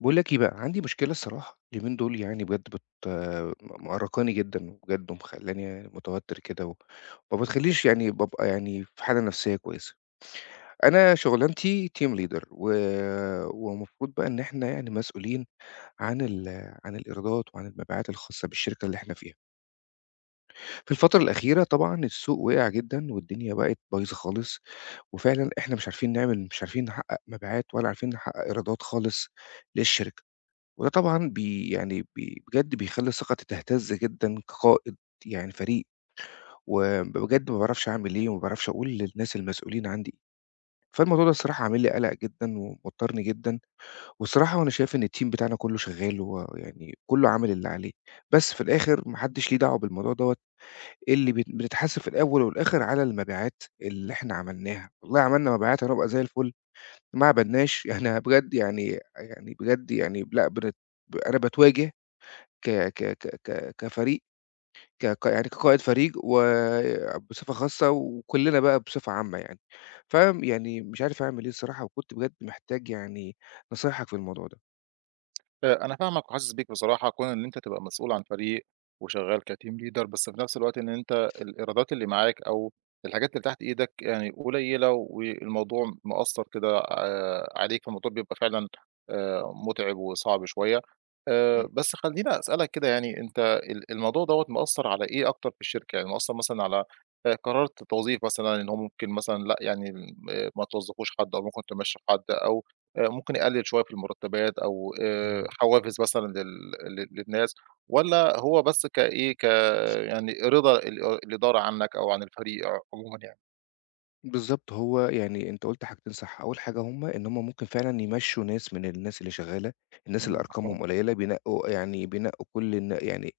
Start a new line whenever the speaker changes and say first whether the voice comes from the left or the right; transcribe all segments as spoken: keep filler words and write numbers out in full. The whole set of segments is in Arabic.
left: باقول لك إيه بقى، عندي مشكلة الصراحة اليومين دول يعني بجد بت م مأرّقاني جدًا بجد، ومخلّياني متوتر كده و وما بتخلّينيش يعني بابقى يعني في حالة نفسية كويسة. أنا شغلانتي team leader، و ومفروض بقى إن إحنا يعني مسؤولين عن ال عن الإيرادات وعن المبيعات الخاصة بالشركة اللي إحنا فيها. في الفترة الأخيرة طبعًا السوق وقع جدًا، والدنيا بقت بايظة خالص، وفعلًا إحنا مش عارفين نعمل مش عارفين نحقق مبيعات، ولا عارفين نحقق إيرادات خالص للشركة. وده طبعًا بي يعني بي بجد بيخلّي ثقتي تهتز جدًا كقائد يعني فريق، وبجد ما باعرفش أعمل إيه، وما باعرفش أقول للناس المسؤولين عندي إيه. فالموضوع ده الصراحة عامل لي قلق جدًا وموتّرني جدًا، والصراحة وأنا شايف إن الteam بتاعنا كُلّه شغّال، ويعني كُلّه عامل اللي عليه، بس في الآخر ما حدّش ليه دعوة بالموضوع دوّة. اللي بت بنتحاسب في الأول والآخر على المبيعات اللي إحنا عملناها، والله عملنا مبيعات هنبقى زي الفُل، ما عملناش إحنا بجد يعني يعني بجد يعني لأ بنت أنا باتواجه ك ك ك ك كفريق، ك ك يعني كقائد فريق وبصفة خاصة، وكلّنا بقى بصفة عامة يعني. فيعني مش عارف أعمل إيه الصراحة، وكنت بجد محتاج يعني نصايحك في الموضوع ده.
right: آآ، أنا فاهمك وحاسس بيك بصراحة، كون إن أنت تبقى مسؤول عن فريق وشغال كteam leader، بس في نفس الوقت إن أنت الإيرادات اللي معاك أو الحاجات اللي تحت إيدك يعني قليلة، والموضوع مأثّر كده آآ، عليك، فالموضوع بيبقى فعلًا آآ، مُتعِب وصعب شوية.
left: إمم.
right: آآ، بس خلّيني أسألك كده، يعني أنت ال الموضوع دوّة مأثّر على إيه أكتر في الشركة؟ يعني مأثّر مثلًا على آآ، قرار التوظيف، مثلًا إن هو ممكن مثلًا لأ، يعني م ما توظّفوش حد، أو ممكن تمشّوا حد، أو آآ ممكن يقلل شوية في المرتبات، أو آآ
left: أيوه.
right: حوافز مثلًا لل لل للناس، والّا هو بس كإيه، ك يعني رضا ال الإدارة عنك أو عن الفريق عمومًا يعني؟
left: بالضبط، هو يعني أنت قُلت حاجتين صح. أول حاجة هم إن هم ممكن فعلًا يمشّوا ناس من الناس اللي شغّالة، الناس اللي
right: إمم، مفهوم.
left: أرقامهم قليّلة بينقّوا يعني بينقّوا كل الن يعني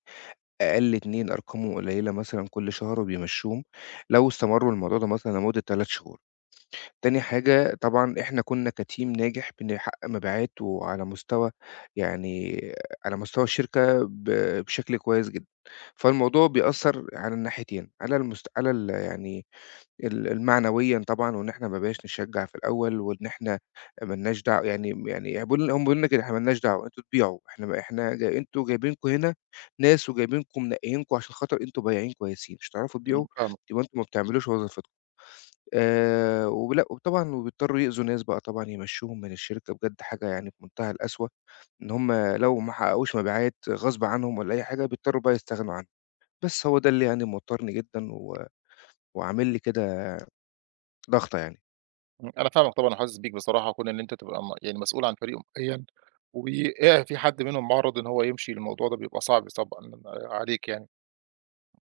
left: أقل اتنين أرقامهم قليّلة مثلًا كل شهر وبيمشّوهم، لو استمروا الموضوع ده مثلًا لمدة تلات شهور. تاني حاجة طبعًا إحنا كُنّا كteam ناجح بنحقق مبيعات، وعلى مستوى يعني على مستوى الشركة ب بشكل كويس جدًا. فالموضوع بيأثّر على الناحيتين، على المست على ال يعني ال المعنويًا طبعًا، وإن إحنا ما بقيناش نشجّع في الأول، وإن إحنا ما لناش دعوة يعني يعني بيقولوا لنا هم بيقولوا لنا كده إحنا ما لناش دعوة، أنتم تبيعوا، إحنا ما إحنا جاي أنتم جايبينكم هنا ناس، وجايبينكم منقّيينكم عشان خاطر أنتم بياعين كويسين، مش هتعرفوا
right: إمم،
left: تبيعوا
right: فاهمك.
left: يبقى أنتم ما بتعملوش وظيفتكم. آآ ولأ وطبعًا، وبيضطروا يأذوا ناس بقى طبعًا يمشّوهم من الشركة، بجد حاجة يعني في منتهى القسوة، إن هم لو ما حققوش مبيعات غصب عنهم والّا أي حاجة، بيضطروا بقى يستغنوا عنها. بس هو ده اللي يعني موتّرني جدًا، و وعامل لي كده ضغطة يعني.
right: إمم، أنا فاهمك طبعًا وحاسس بيك بصراحة، كون إن أنت تبقى م يعني مسؤول عن فريق معيّن وآآ في حد منهم معرض إن هو يمشي، الموضوع ده بيبقى صعب طبعًا عليك يعني.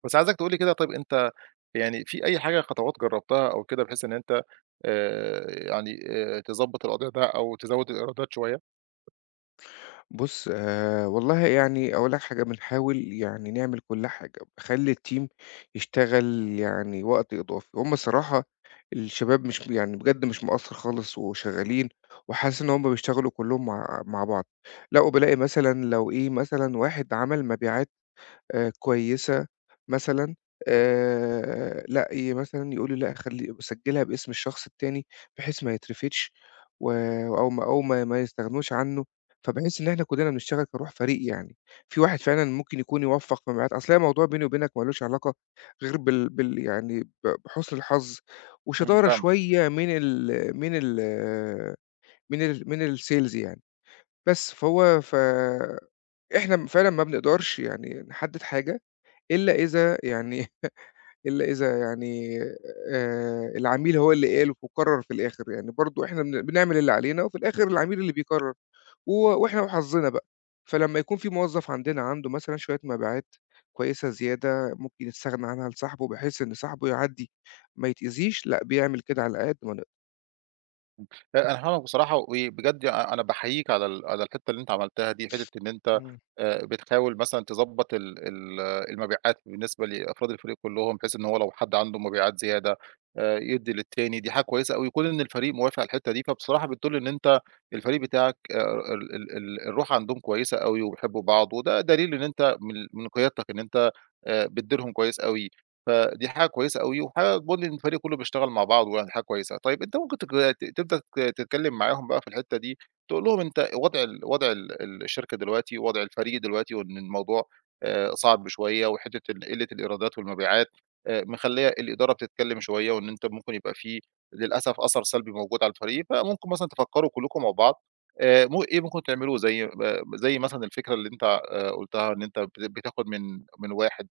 right: بس عايزك تقول لي كده، طيب أنت يعني في أي حاجة خطوات جربتها أو كده، بحيث إن أنت آآ يعني آآ تضبّط الوضع ده أو تزوّد الإيرادات شوية؟
left: بُص، آآ والله يعني أقول لك حاجة، بنحاول يعني نعمل كل حاجة، باخلّي الteam يشتغل يعني وقت إضافي، هُم الصراحة الشباب مش يعني بجد مش مقصّر خالص وشغّالين، وحاسس إن هُم بيشتغلوا كلّهم مع مع بعض. لأ، وبالاقي مثلًا لو إيه، مثلًا واحد عمل مبيعات آآ كويسة مثلًا، آآ لأ ي مثلًا يقولوا لأ خلّي سجّلها باسم الشخص التاني، بحيث ما يترفدش، و أو ما أو ما ما يستغنوش عنّه. فباحس إن إحنا كُلّنا بنشتغل كروح فريق يعني، في واحد فعلًا ممكن يكون يوفّق في ميعاد، أصل هي موضوع بيني وبينك ما لوش علاقة غير بال بال يعني ب بحُسن الحظ،
right: إمم،
left: وشطارة
right: فاهمك.
left: شوية من ال من ال من ال من الsales يعني. بس فهو ف إحنا م فعلًا ما بنقدرش يعني نحدّد حاجة إلا إذا يعني إلا إذا يعني آآ العميل هو اللي قال وقرّر في الآخر، يعني برضه إحنا بن بنعمل اللي علينا، وفي الآخر العميل اللي بيقرّر، و وإحنا وحظّنا بقى. فلمّا يكون في موظّف عندنا عنده مثلًا شوية مبيعات كويسة زيادة، ممكن يستغنى عنها لصاحبه بحيث إن صاحبه يعدّي ما يتأذيش، لأ بيعمل كده على قد ما نقدر.
right: لأ، أنا فاهمك بصراحة، وبجد أ أنا باحييك على ال على الحتّة اللي أنت عملتها دي، حتّة إن أنت
left: إمم،
right: آآ بتحاول مثلًا تضبّط ال ال المبيعات بالنسبة لأفراد الفريق كلّهم، بحيث إن هو لو حد عنده مبيعات زيادة آآ يدّي للتاني. دي حاجة كويسة أوي، كون إن الفريق موافق على الحتّة دي، فبصراحة بتدُل إن أنت الفريق بتاعك آآ ال ال ال الروح عندهم كويسة أوي وبيحبّوا بعض، وده دليل إن أنت من من قيادتك إن أنت آآ بتديرهم كويس أوي. فدي حاجة كويسة أوي، وحاجة تبين إن الفريق كله بيشتغل مع بعضه، يعني حاجة كويسة. طيب أنت ممكن تك ت تبدأ ت تتكلم معاهم بقى في الحتّة دي، تقول لهم أنت وضع ال وضع ال ال الشركة دلوقتي ووضع الفريق دلوقتي، وإن الموضوع آآ صعب شوية، وحتّة ال قِلّة الإيرادات والمبيعات آآ مخلّية الإدارة بتتكلم شوية، وإن أنت ممكن يبقى في للأسف أثر سلبي موجود على الفريق، فممكن مثلًا تفكّروا كلّكم مع بعض آآ م إيه ممكن تعملوه، زي ب زي مثلًا الفكرة اللي أنت آآ قُلتها، إن أنت بت بتاخد من من واحد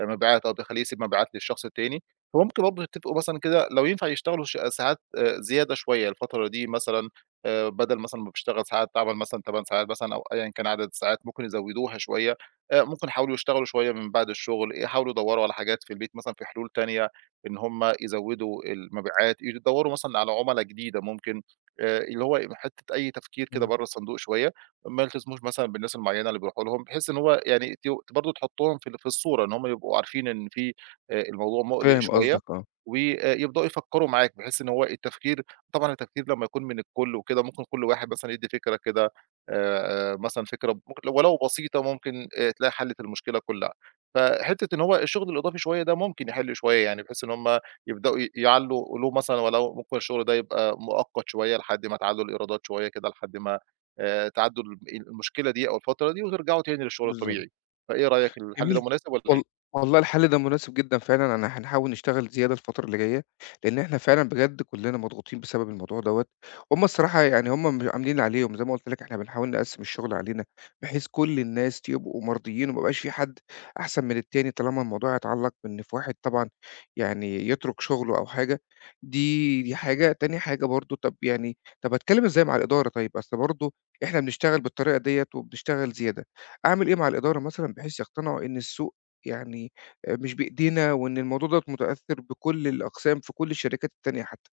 right: مبيعات، أو تخلّيه يسيب مبيعات للشخص التاني. فممكن برضه تتفقوا مثلًا كده لو ينفع يشتغلوا ش ساعات آآ زيادة شوية الفترة دي، مثلًا آآ بدل مثلًا ما بتشتغل ساعات تعمل مثلًا تماني ساعات، مثلًا، أو أيًا كان عدد الساعات ممكن يزوّدوها شوية. آآ ممكن يحاولوا يشتغلوا شوية من بعد الشغل، يحاولوا يدوّروا على حاجات في البيت مثلًا، في حلول تانية إن هم يزوّدوا المبيعات، يدوّروا مثلًا على عُملا جديدة ممكن، آآ اللي هو حتّة أي تفكير كده
left: إمم.
right: برّه الصندوق شوية. ما يلتزموش مثلًا بالناس المعيّنة اللي بيروحوا لهم، بحيث إن هو يعني ت برضه تحطّهم في ال في الصورة، إن هم يبقوا عارفين إن في آآ الموضوع مُقلِق
left: فاهم
right: شوية،
left: قصدك، آه.
right: ويبدؤوا يفكّروا معاك، بحيث إن هو التفكير، طبعًا التفكير لمّا يكون من الكل وكده، ممكن كل واحد مثلًا يدّي فكرة كده، آآ، آآ مثلًا فكرة ممكن لو- ولو بسيطة، ممكن آآ تلاقي حلِّت المشكلة كلّها. فحتّة إن هو الشغل الإضافي شوية ده ممكن يحِل شوية يعني، بحيث إن هم يبدؤوا ي يعلّوا له مثلًا، ولو ممكن الشغل ده يبقى مؤقت شوية لحد ما تعلّوا الإيرادات شوية كده، لحد ما آآ تعدّوا الم المشكلة دي أو الفترة دي، وترجعوا تاني للشغل
left: بالضبط.
right: الطبيعي. فإيه رأيك، الحل
left: جميل،
right: ده
left: ج
right: مناسب والّا إيه؟
left: وال والله الحل ده مناسب جدًا فعلًا، أنا هنحاول نشتغل زيادة الفترة اللي جاية، لإن إحنا فعلًا بجد كُلّنا مضغوطين بسبب الموضوع دوّة. هُم الصراحة يعني هُم م عاملين اللي عليهم، زي ما قُلت لك إحنا بنحاول نقسّم الشغل علينا، بحيث كل الناس يبقوا مرضيين، وما يبقاش في حد أحسن من التاني، طالما الموضوع يتعلّق بإن في واحد طبعًا يعني يترك شغله أو حاجة. دي دي حاجة. تاني حاجة، برضه طَب يعني طَب أتكلّم إزاي مع الإدارة طيب؟ أصل برضه إحنا بنشتغل بالطريقة ديّة، وبنشتغل زيادة. أعمل إيه مع الإدارة مثلًا بحيث يقتنعوا إن السوق يعني آآ مش بإيدينا، وإن الموضوع دوّة متأثّر بكل الأقسام في كل الشركات التانية حتى،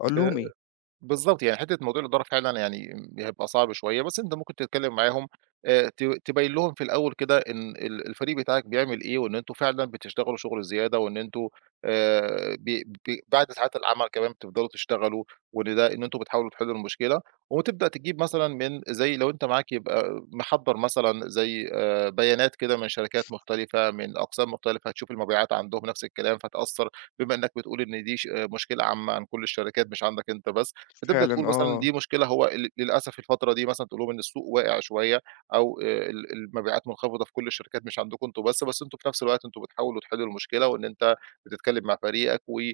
left: أقول
right: آآ
left: لهم إيه؟
right: بالضبط، يعني حتّة موضوع الإدارة فعلًا يعني هيبقى صعب شوية، بس أنت ممكن تتكلّم معاهم، آآ ت تبيّن لهم في الأول كده إن ال الفريق بتاعك بيعمل إيه، وإن أنتم فعلًا بتشتغلوا شُغل زيادة، وإن أنتم آآ ب ب بعد ساعات العمل كمان بتفضلوا تشتغلوا، وإن ده إن أنتم بتحاولوا تحلّوا المشكلة، وتبدأ تجيب مثلًا من زي لو أنت معاك يبقى محضّر، مثلًا زي آآ بيانات كده من شركات مختلفة، من أقسام مختلفة، تشوف المبيعات عندهم نفس الكلام، فتأثّر بما إنّك بتقول إن دي ش آه، مشكلة عامة عن كل الشركات مش عندك أنت بس، بتبدأ تقول
left: فعلًا،
right: مثلًا
left: آه.
right: دي مشكلة، هو ل للأسف الفترة دي مثلًا تقول لهم إن السوق واقع شوية، أو آآ ال المبيعات منخفضة في كل الشركات مش عندكم أنتم بس، بس أنتم في نفس الوقت أنتم بتحاولوا تحلوا المشكلة، وإن أنت بتتكلم مع فريقك و آآ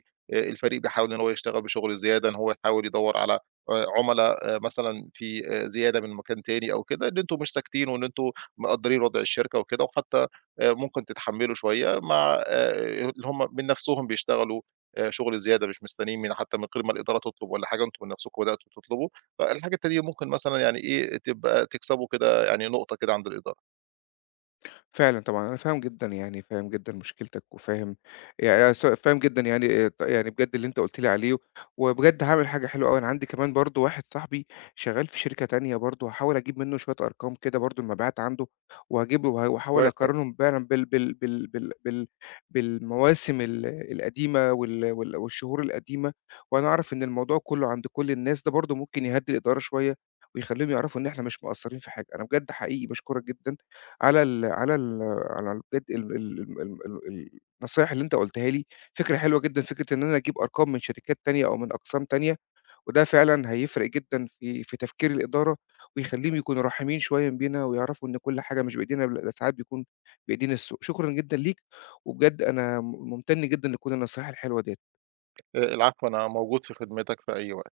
right: الفريق بيحاول إن هو يشتغل بشغل زيادة، إن هو يحاول يدوّر على آآ عُملا آآ مثلًا في آآ زيادة من مكان تاني أو كده، إن أنتم مش ساكتين وإن أنتم مقدّرين وضع الشركة وكده، وحتى آآ ممكن تتحمّلوا شوية مع آآ اللي هم من نفسهم بيشتغلوا آآ شغل زيادة مش مستنيين، من حتى من غير ما الإدارة تطلب والّا حاجة، أنتم من نفسكم بدأتوا تطلبوا، فالحاجة التانية ممكن مثلًا يعني إيه، تبقى تكسبوا كده يعني نقطة كده عند الإدارة.
left: فعلًا طبعًا. أنا فاهم جدًا يعني، فاهم جدًا مشكلتك، وفاهم يعني س فاهم جدًا يعني إيه، ط يعني بجد اللي أنت قُلت لي عليه، وبجد هاعمل حاجة حلوة أوي. أنا عندي كمان برضه واحد صاحبي شغال في شركة تانية برضه، هاحاول أجيب منه شوية أرقام كده برضه المبيعات عنده، وهاجيب وه واحاول
right: كويس أوي.
left: أقارنهم فعلًا بال بال بال بال بال بالمواسم ال القديمة وال وال والشهور القديمة، وأنا أعرف إن الموضوع كله عند كل الناس. ده برضه ممكن يهدّي الإدارة شوية، ويخلّيهم يعرفوا إن إحنا مش مقصّرين في حاجة. أنا بجد حقيقي باشكرك جدًا على ال على ال على ال بجد ال ال ال ال ال النصايح اللي أنت قُلتها لي. فكرة حلوة جدًا، فكرة إن أنا أجيب أرقام من شركات تانية أو من أقسام تانية، وده فعلًا هيفرق جدًا في في تفكير الإدارة، ويخلّيهم يكونوا رحيمين شوية بينا، ويعرفوا إن كل حاجة مش بإيدينا، لأ ده ساعات بيكون بإيدينا السوق. شكرًا جدًا ليك، وبجد أنا م ممتن جدًا لكل النصايح الحلوة ديّة.
right: آآ العفو، أنا موجود في خدمتك في أي وقت.